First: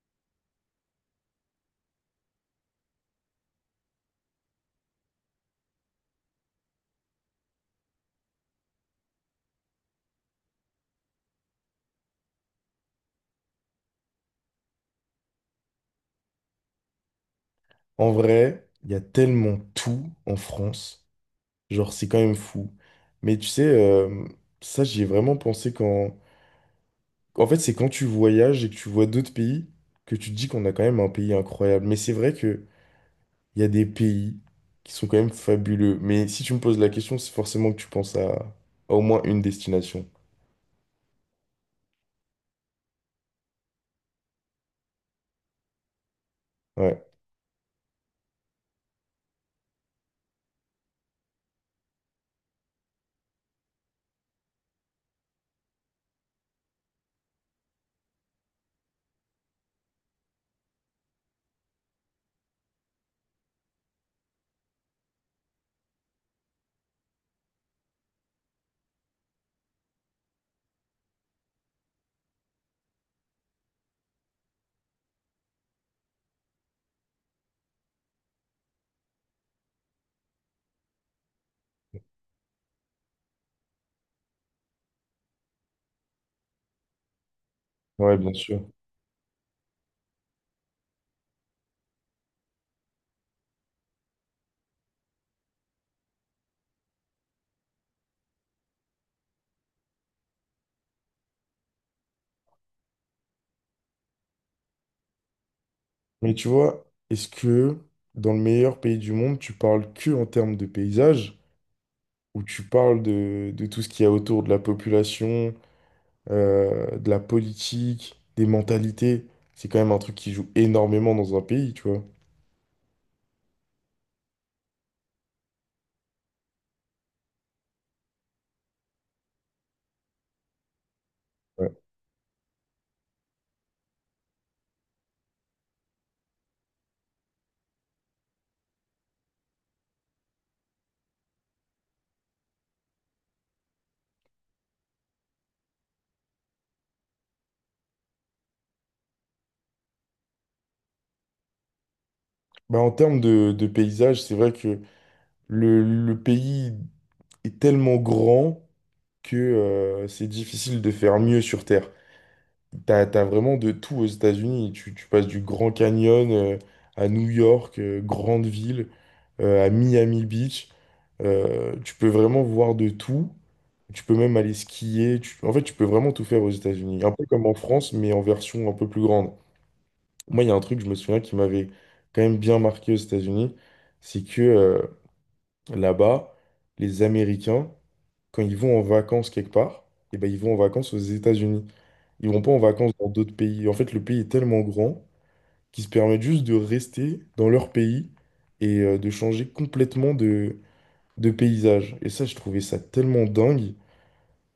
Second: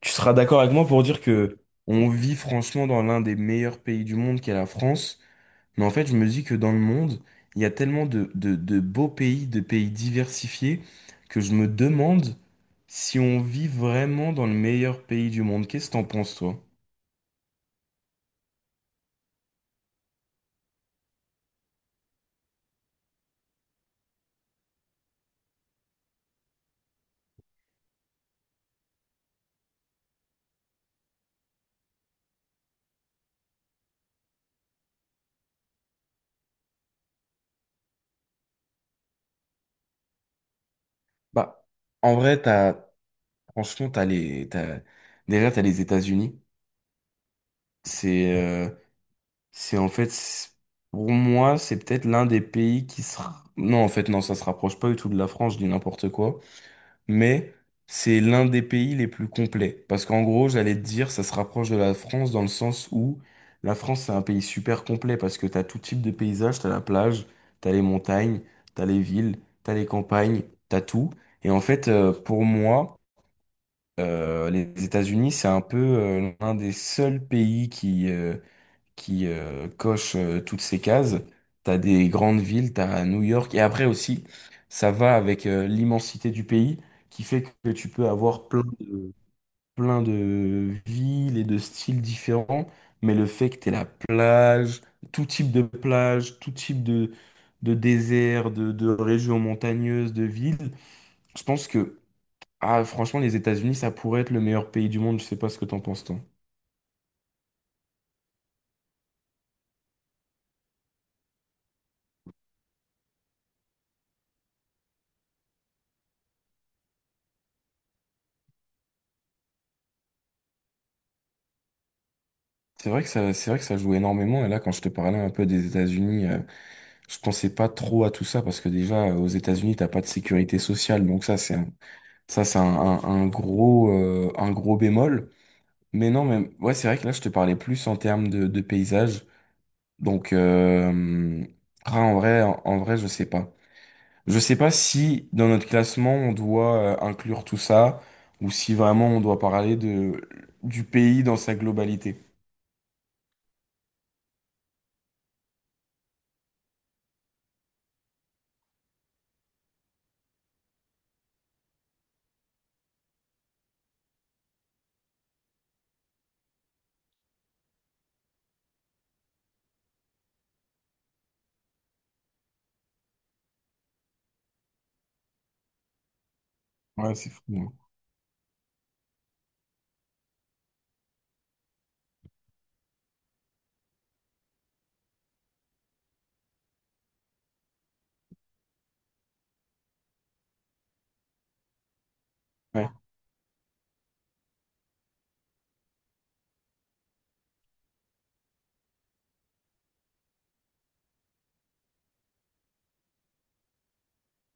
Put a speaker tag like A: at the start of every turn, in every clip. A: Tu seras d'accord avec moi pour dire que on vit franchement dans l'un des meilleurs pays du monde qu'est la France, mais en fait, je me dis que dans le monde, il y a tellement de beaux pays, de pays diversifiés, que je me demande si on vit vraiment dans le meilleur pays du monde. Qu'est-ce que t'en penses, toi?
B: En vrai, il y a tellement tout en France. Genre, c'est quand même fou. Mais tu sais, ça, j'y ai vraiment pensé quand... En fait, c'est quand tu voyages et que tu vois d'autres pays que tu te dis qu'on a quand même un pays incroyable. Mais c'est vrai qu'il y a des pays qui sont quand même fabuleux. Mais si tu me poses la question, c'est forcément que tu penses à au moins une destination.
A: Bah, en vrai, franchement, déjà, t'as les États-Unis.
B: Ouais,
A: C'est, euh, c'est en fait, c'est- pour moi, c'est peut-être l'un des pays qui sera, non, en fait, non, ça se rapproche pas du tout de la France, je dis n'importe quoi. Mais c'est l'un des pays les plus complets. Parce qu'en gros, j'allais te dire, ça se rapproche de la France dans le sens où la France, c'est un pays super complet parce que t'as tout type de paysage, t'as la plage, t'as les montagnes, t'as les villes, t'as les campagnes, t'as tout. Et en fait, pour moi, les États-Unis, c'est un peu l'un des seuls pays qui coche toutes ces cases. T'as des grandes villes, t'as New York, et après aussi, ça va avec l'immensité du pays, qui fait que tu peux
B: ouais, bien
A: avoir
B: sûr.
A: plein de villes et de styles différents, mais le fait que t'aies la plage, tout type de plage, de désert, de régions montagneuses, de villes, je pense que, ah, franchement, les États-Unis, ça pourrait être le meilleur pays du monde, je sais pas ce que t'en penses, toi.
B: Mais tu vois, est-ce que dans le meilleur pays du monde, tu parles que en termes de paysage? Où tu parles de tout ce qu'il y a autour de la population, de la politique, des mentalités. C'est quand même un truc qui joue énormément dans un pays, tu vois.
A: C'est vrai que ça, c'est vrai que ça joue énormément. Et là, quand je te parlais un peu des États-Unis, je pensais pas trop à tout ça parce que déjà, aux États-Unis, t'as pas de sécurité sociale.
B: Ouais.
A: Ça, c'est un gros bémol. Mais non, mais ouais, c'est vrai que là, je te parlais plus en termes de paysage. Donc, ah, en vrai, je sais pas. Je sais pas si dans notre classement, on doit inclure tout ça ou si vraiment on doit parler du pays dans sa globalité.
B: Bah, en termes de paysage, c'est vrai que le pays est tellement grand que c'est difficile de faire mieux sur Terre. T'as vraiment de tout aux États-Unis. Tu passes du Grand Canyon à New York, grande ville, à Miami Beach. Tu peux vraiment voir de tout. Tu peux même aller skier. En fait, tu peux vraiment tout faire aux États-Unis. Un
A: Ouais,
B: peu
A: c'est fou,
B: comme en
A: hein.
B: France, mais en version un peu plus grande. Moi, il y a un truc, je me souviens, qui m'avait quand même bien marqué aux États-Unis, c'est que là-bas, les Américains, quand ils vont en vacances quelque part, eh ben, ils vont en vacances aux États-Unis. Ils vont pas en vacances dans d'autres pays. En fait, le pays est tellement grand qu'ils se permettent juste de rester dans leur pays et de changer complètement de paysages. Et ça, je trouvais ça tellement dingue.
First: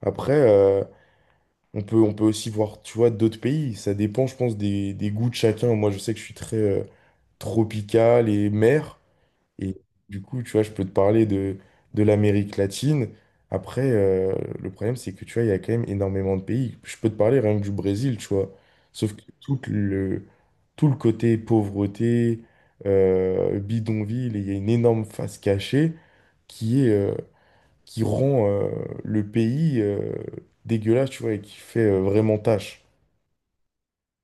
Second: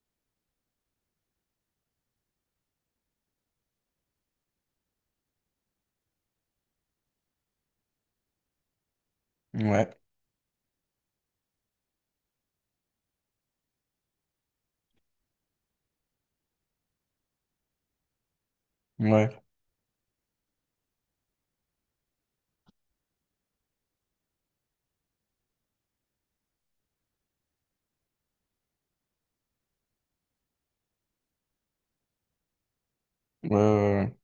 B: Après, on peut aussi voir, tu vois, d'autres pays. Ça dépend, je pense, des goûts de chacun. Moi, je sais que je suis très tropical et mer.
A: Ouais.
B: Et
A: Ouais.
B: du coup, tu vois, je peux te parler de l'Amérique latine. Après, le problème, c'est que, tu vois, il y a quand même énormément de pays. Je peux te parler rien que du Brésil, tu vois. Sauf que
A: Ouais,
B: tout tout le côté pauvreté, bidonville, et il y a une énorme face cachée qui est, qui rend le pays dégueulasse, tu vois, et qui fait vraiment tâche.
A: ouais, ouais, ouais.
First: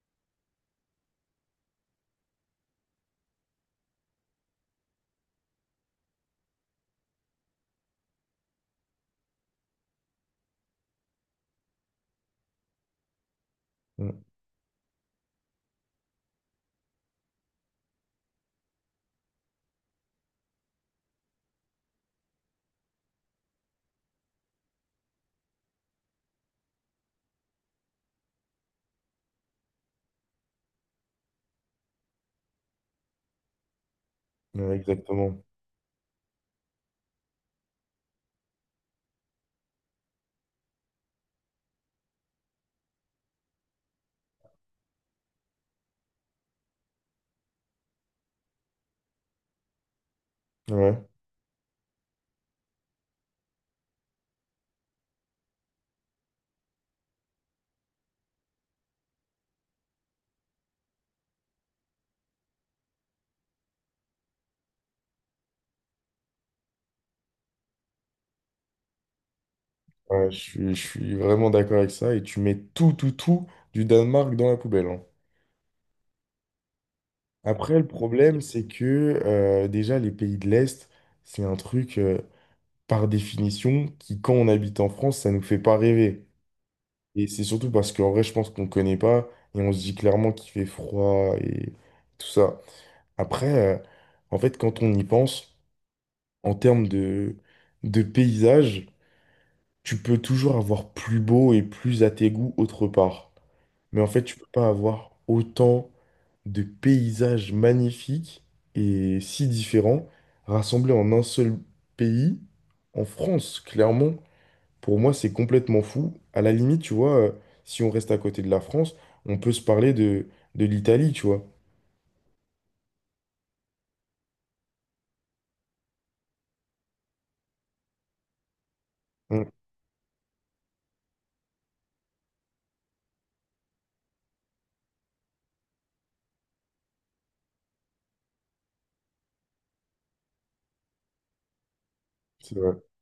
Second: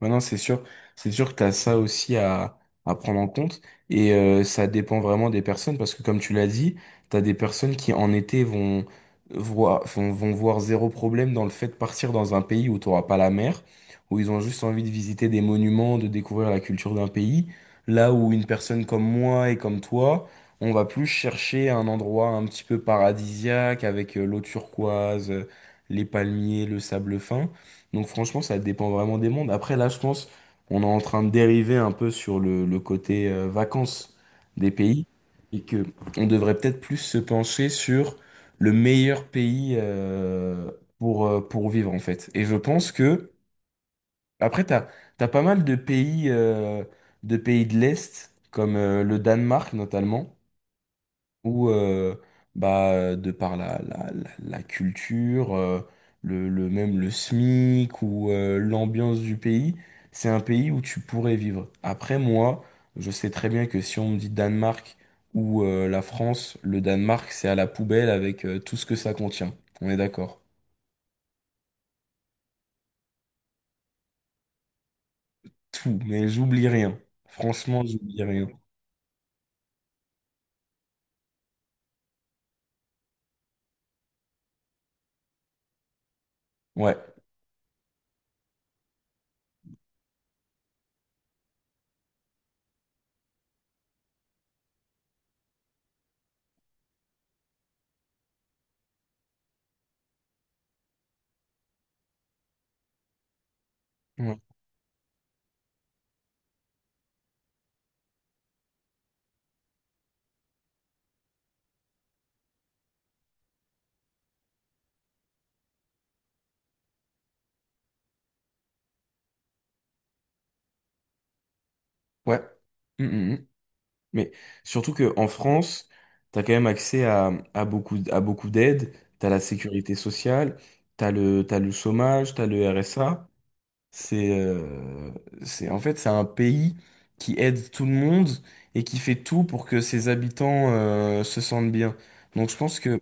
A: Ouais, non, c'est sûr que t'as ça aussi à prendre en compte et ça dépend vraiment des personnes parce que comme tu l'as dit, t'as des personnes qui en été vont vont voir zéro problème dans le fait de partir dans un pays où t'auras pas la mer, où ils ont juste envie de visiter des monuments, de découvrir la culture d'un pays, là où une personne comme moi et comme toi, on va plus chercher un endroit un petit peu paradisiaque avec l'eau turquoise, les palmiers, le sable fin. Donc franchement, ça dépend vraiment des mondes. Après, là, je pense, on est en train de dériver un peu sur le côté vacances des pays
B: Exactement.
A: et que on devrait peut-être plus se pencher sur le meilleur pays pour vivre en fait. Et je pense que après, t'as pas mal de pays de pays de l'Est comme le Danemark notamment
B: Ouais,
A: où de par la culture le même le SMIC ou l'ambiance du pays, c'est un pays où tu pourrais vivre. Après moi je sais très bien que si on me dit Danemark ou la France, le Danemark c'est à la poubelle avec tout ce que ça contient, on est
B: Ouais, je
A: d'accord.
B: suis, je suis vraiment d'accord avec ça. Et tu mets tout, tout, tout du Danemark dans la poubelle, hein.
A: Tout, mais j'oublie rien,
B: Après,
A: franchement
B: le
A: j'oublie
B: problème,
A: rien.
B: c'est que déjà, les pays de l'Est, c'est un truc, par définition, qui, quand on habite en France, ça nous fait pas rêver.
A: Ouais,
B: Et c'est surtout parce qu'en vrai, je pense qu'on connaît pas et on se dit clairement qu'il fait froid et tout ça. Après, en fait, quand on y pense, en termes de paysage, tu peux toujours avoir plus beau et plus à tes goûts autre part. Mais en fait, tu
A: ouais,
B: peux pas avoir autant de paysages magnifiques et si différents rassemblés en un seul pays, en France, clairement. Pour moi, c'est complètement fou. À la limite, tu vois, si on reste à côté de la France, on peut se parler de l'Italie, tu vois.
A: ouais. Mm, mm, mm. Mais surtout que en France, t'as quand même accès à beaucoup d'aides. T'as la
B: Mm,
A: sécurité sociale, t'as le chômage, tu as le RSA. C'est, euh, c'est un pays qui aide tout le monde et qui fait tout pour que ses habitants, se sentent bien. Donc
B: c'est
A: je
B: vrai.
A: pense que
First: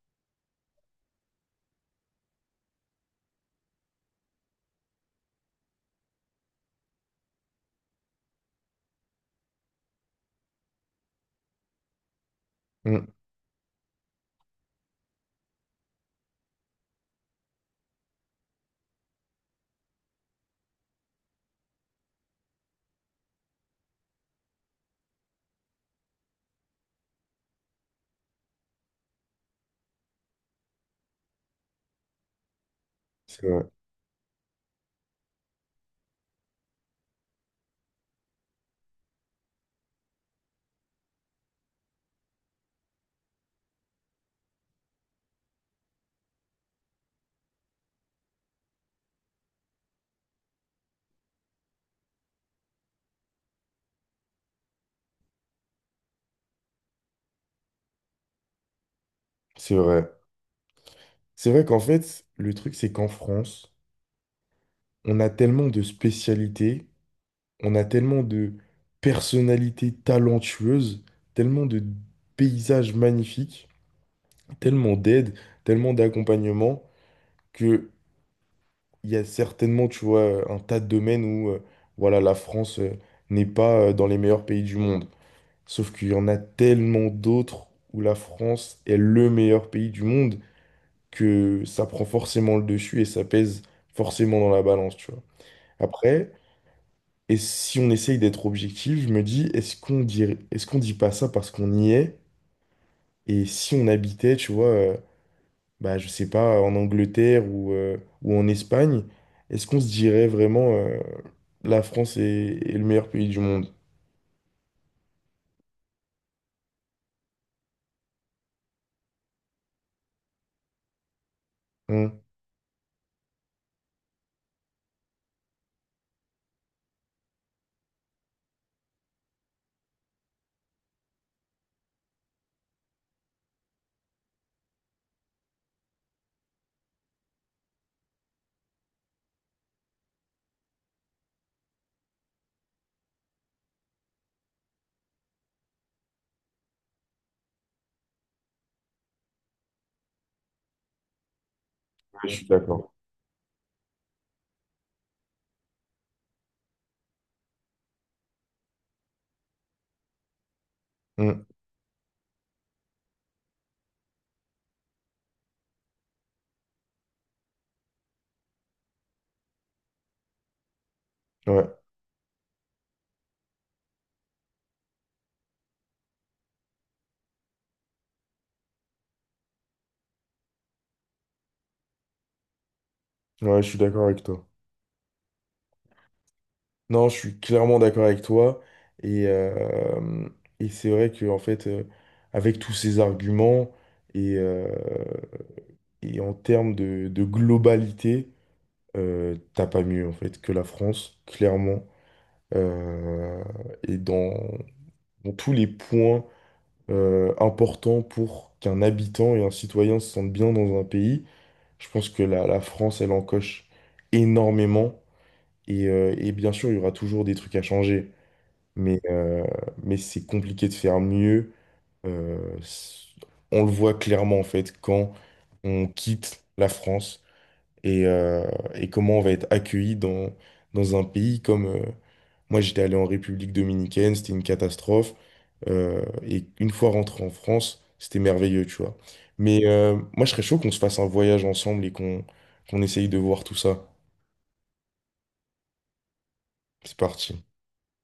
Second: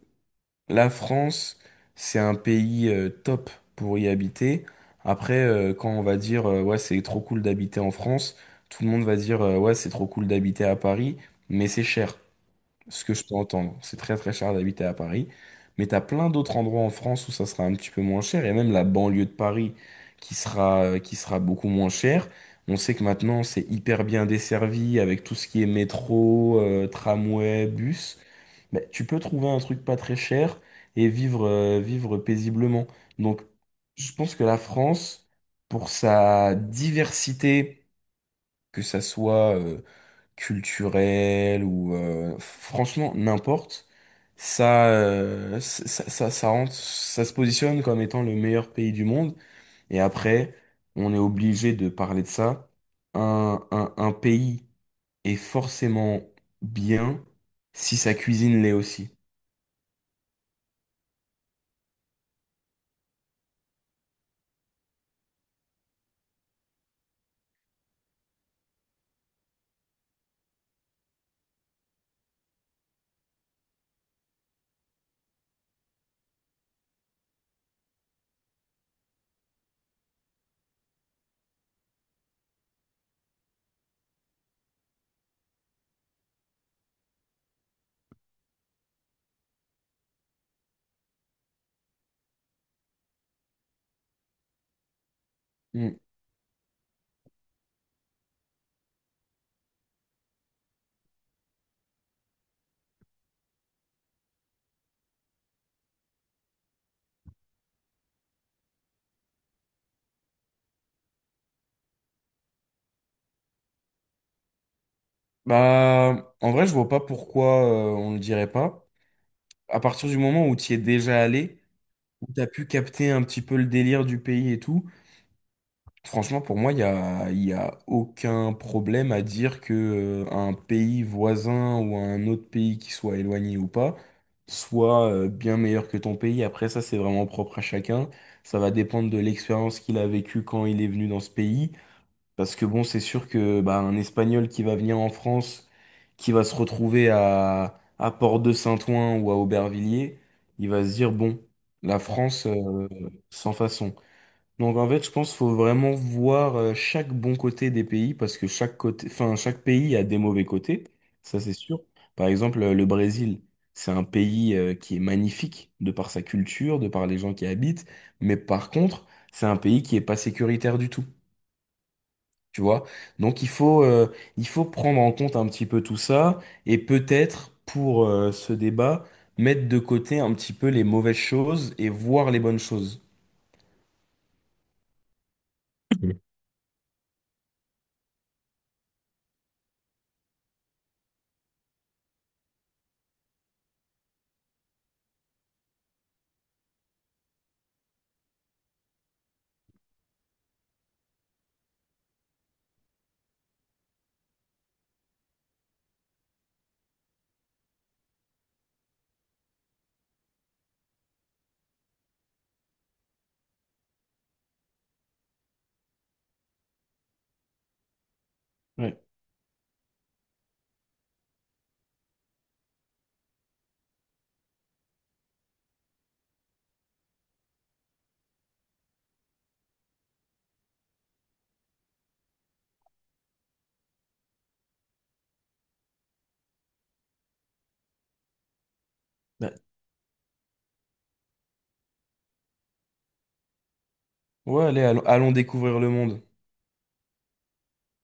A: la France, c'est un pays top pour y habiter. Après, quand on va dire ouais, c'est trop cool d'habiter en France, tout le monde va dire ouais, c'est trop cool d'habiter à Paris, mais c'est cher, ce
B: Mm,
A: que je peux entendre. C'est très très cher d'habiter à Paris, mais tu as plein d'autres endroits en France où ça sera un petit peu moins cher, et même la banlieue de Paris qui sera beaucoup moins chère. On sait que maintenant c'est hyper bien desservi avec tout ce qui est métro, tramway, bus. Mais tu peux trouver un truc pas très cher et vivre, vivre paisiblement. Donc
B: c'est vrai.
A: je pense que la France, pour sa diversité, que ça soit... culturel ou franchement n'importe, ça, ça rentre, ça se positionne comme étant le meilleur pays du monde. Et après on est obligé de parler de ça: un pays est forcément bien si sa cuisine l'est aussi.
B: C'est vrai. C'est vrai qu'en fait, le truc, c'est qu'en France, on a tellement de spécialités, on a tellement de personnalités talentueuses, tellement de paysages magnifiques, tellement d'aide, tellement d'accompagnement, que il y a certainement, tu vois, un tas de domaines où, voilà, la France, n'est pas, dans les meilleurs pays du monde. Sauf qu'il y en a tellement d'autres où la France est le meilleur pays du monde que ça prend forcément le dessus et ça pèse forcément dans la balance, tu vois.
A: Mm.
B: Après, et si on essaye d'être objectif, je me dis, est-ce qu'on dit pas ça parce qu'on y est? Et si on habitait, tu vois, bah, je sais pas, en Angleterre ou en Espagne, est-ce qu'on se dirait vraiment la France est, est le meilleur pays du monde?
A: Bah en vrai je vois pas pourquoi on le dirait pas, à partir du moment où tu y es déjà allé,
B: Hein.
A: où t'as pu capter un petit peu le délire du pays et tout. Franchement, pour moi, il y a aucun problème à dire que un pays voisin ou un autre pays qui soit éloigné ou pas soit bien meilleur que ton pays. Après, ça, c'est vraiment propre à chacun. Ça va dépendre de l'expérience qu'il a vécue quand il est venu dans ce pays. Parce que bon, c'est sûr que bah, un Espagnol qui va venir en France, qui va se retrouver à Port-de-Saint-Ouen ou à Aubervilliers, il va se dire, bon, la
B: Ouais, je
A: France,
B: suis d'accord.
A: sans façon. Donc en fait, je pense qu'il faut vraiment voir chaque bon côté des pays parce que chaque pays a des mauvais côtés, ça
B: Hum,
A: c'est sûr. Par exemple, le Brésil, c'est un pays qui est magnifique de par sa culture, de par les gens qui y habitent, mais par contre, c'est un pays qui est pas sécuritaire du tout,
B: ouais,
A: tu vois. Donc il faut prendre en compte un petit peu tout ça et peut-être pour ce débat, mettre de côté un petit peu les mauvaises choses et voir les bonnes choses.
B: ouais, je suis d'accord avec toi.
A: Mm.
B: Non, je suis clairement d'accord avec toi. Et, euh, et c'est vrai que, en fait, avec tous ces arguments et, euh, et en termes de globalité, t'as pas mieux en fait que la France, clairement. Euh, et dans, dans tous les points importants pour qu'un habitant et un citoyen se sentent bien dans un pays, je pense que la France, elle en coche énormément. Et bien sûr, il y aura toujours des trucs à changer. Mais, euh, mais c'est compliqué de faire mieux. Euh, c- on le voit clairement en fait quand on quitte la France et, euh, et comment on va être accueilli dans, dans un pays comme... moi, j'étais allé en République dominicaine, c'était une catastrophe. Et une fois rentré en France, c'était merveilleux, tu vois.
A: Ouais.
B: Mais moi, je serais chaud qu'on se fasse un voyage ensemble et qu'on qu'on essaye de voir tout ça.
A: Ouais, allez, allons découvrir le monde.
B: C'est parti.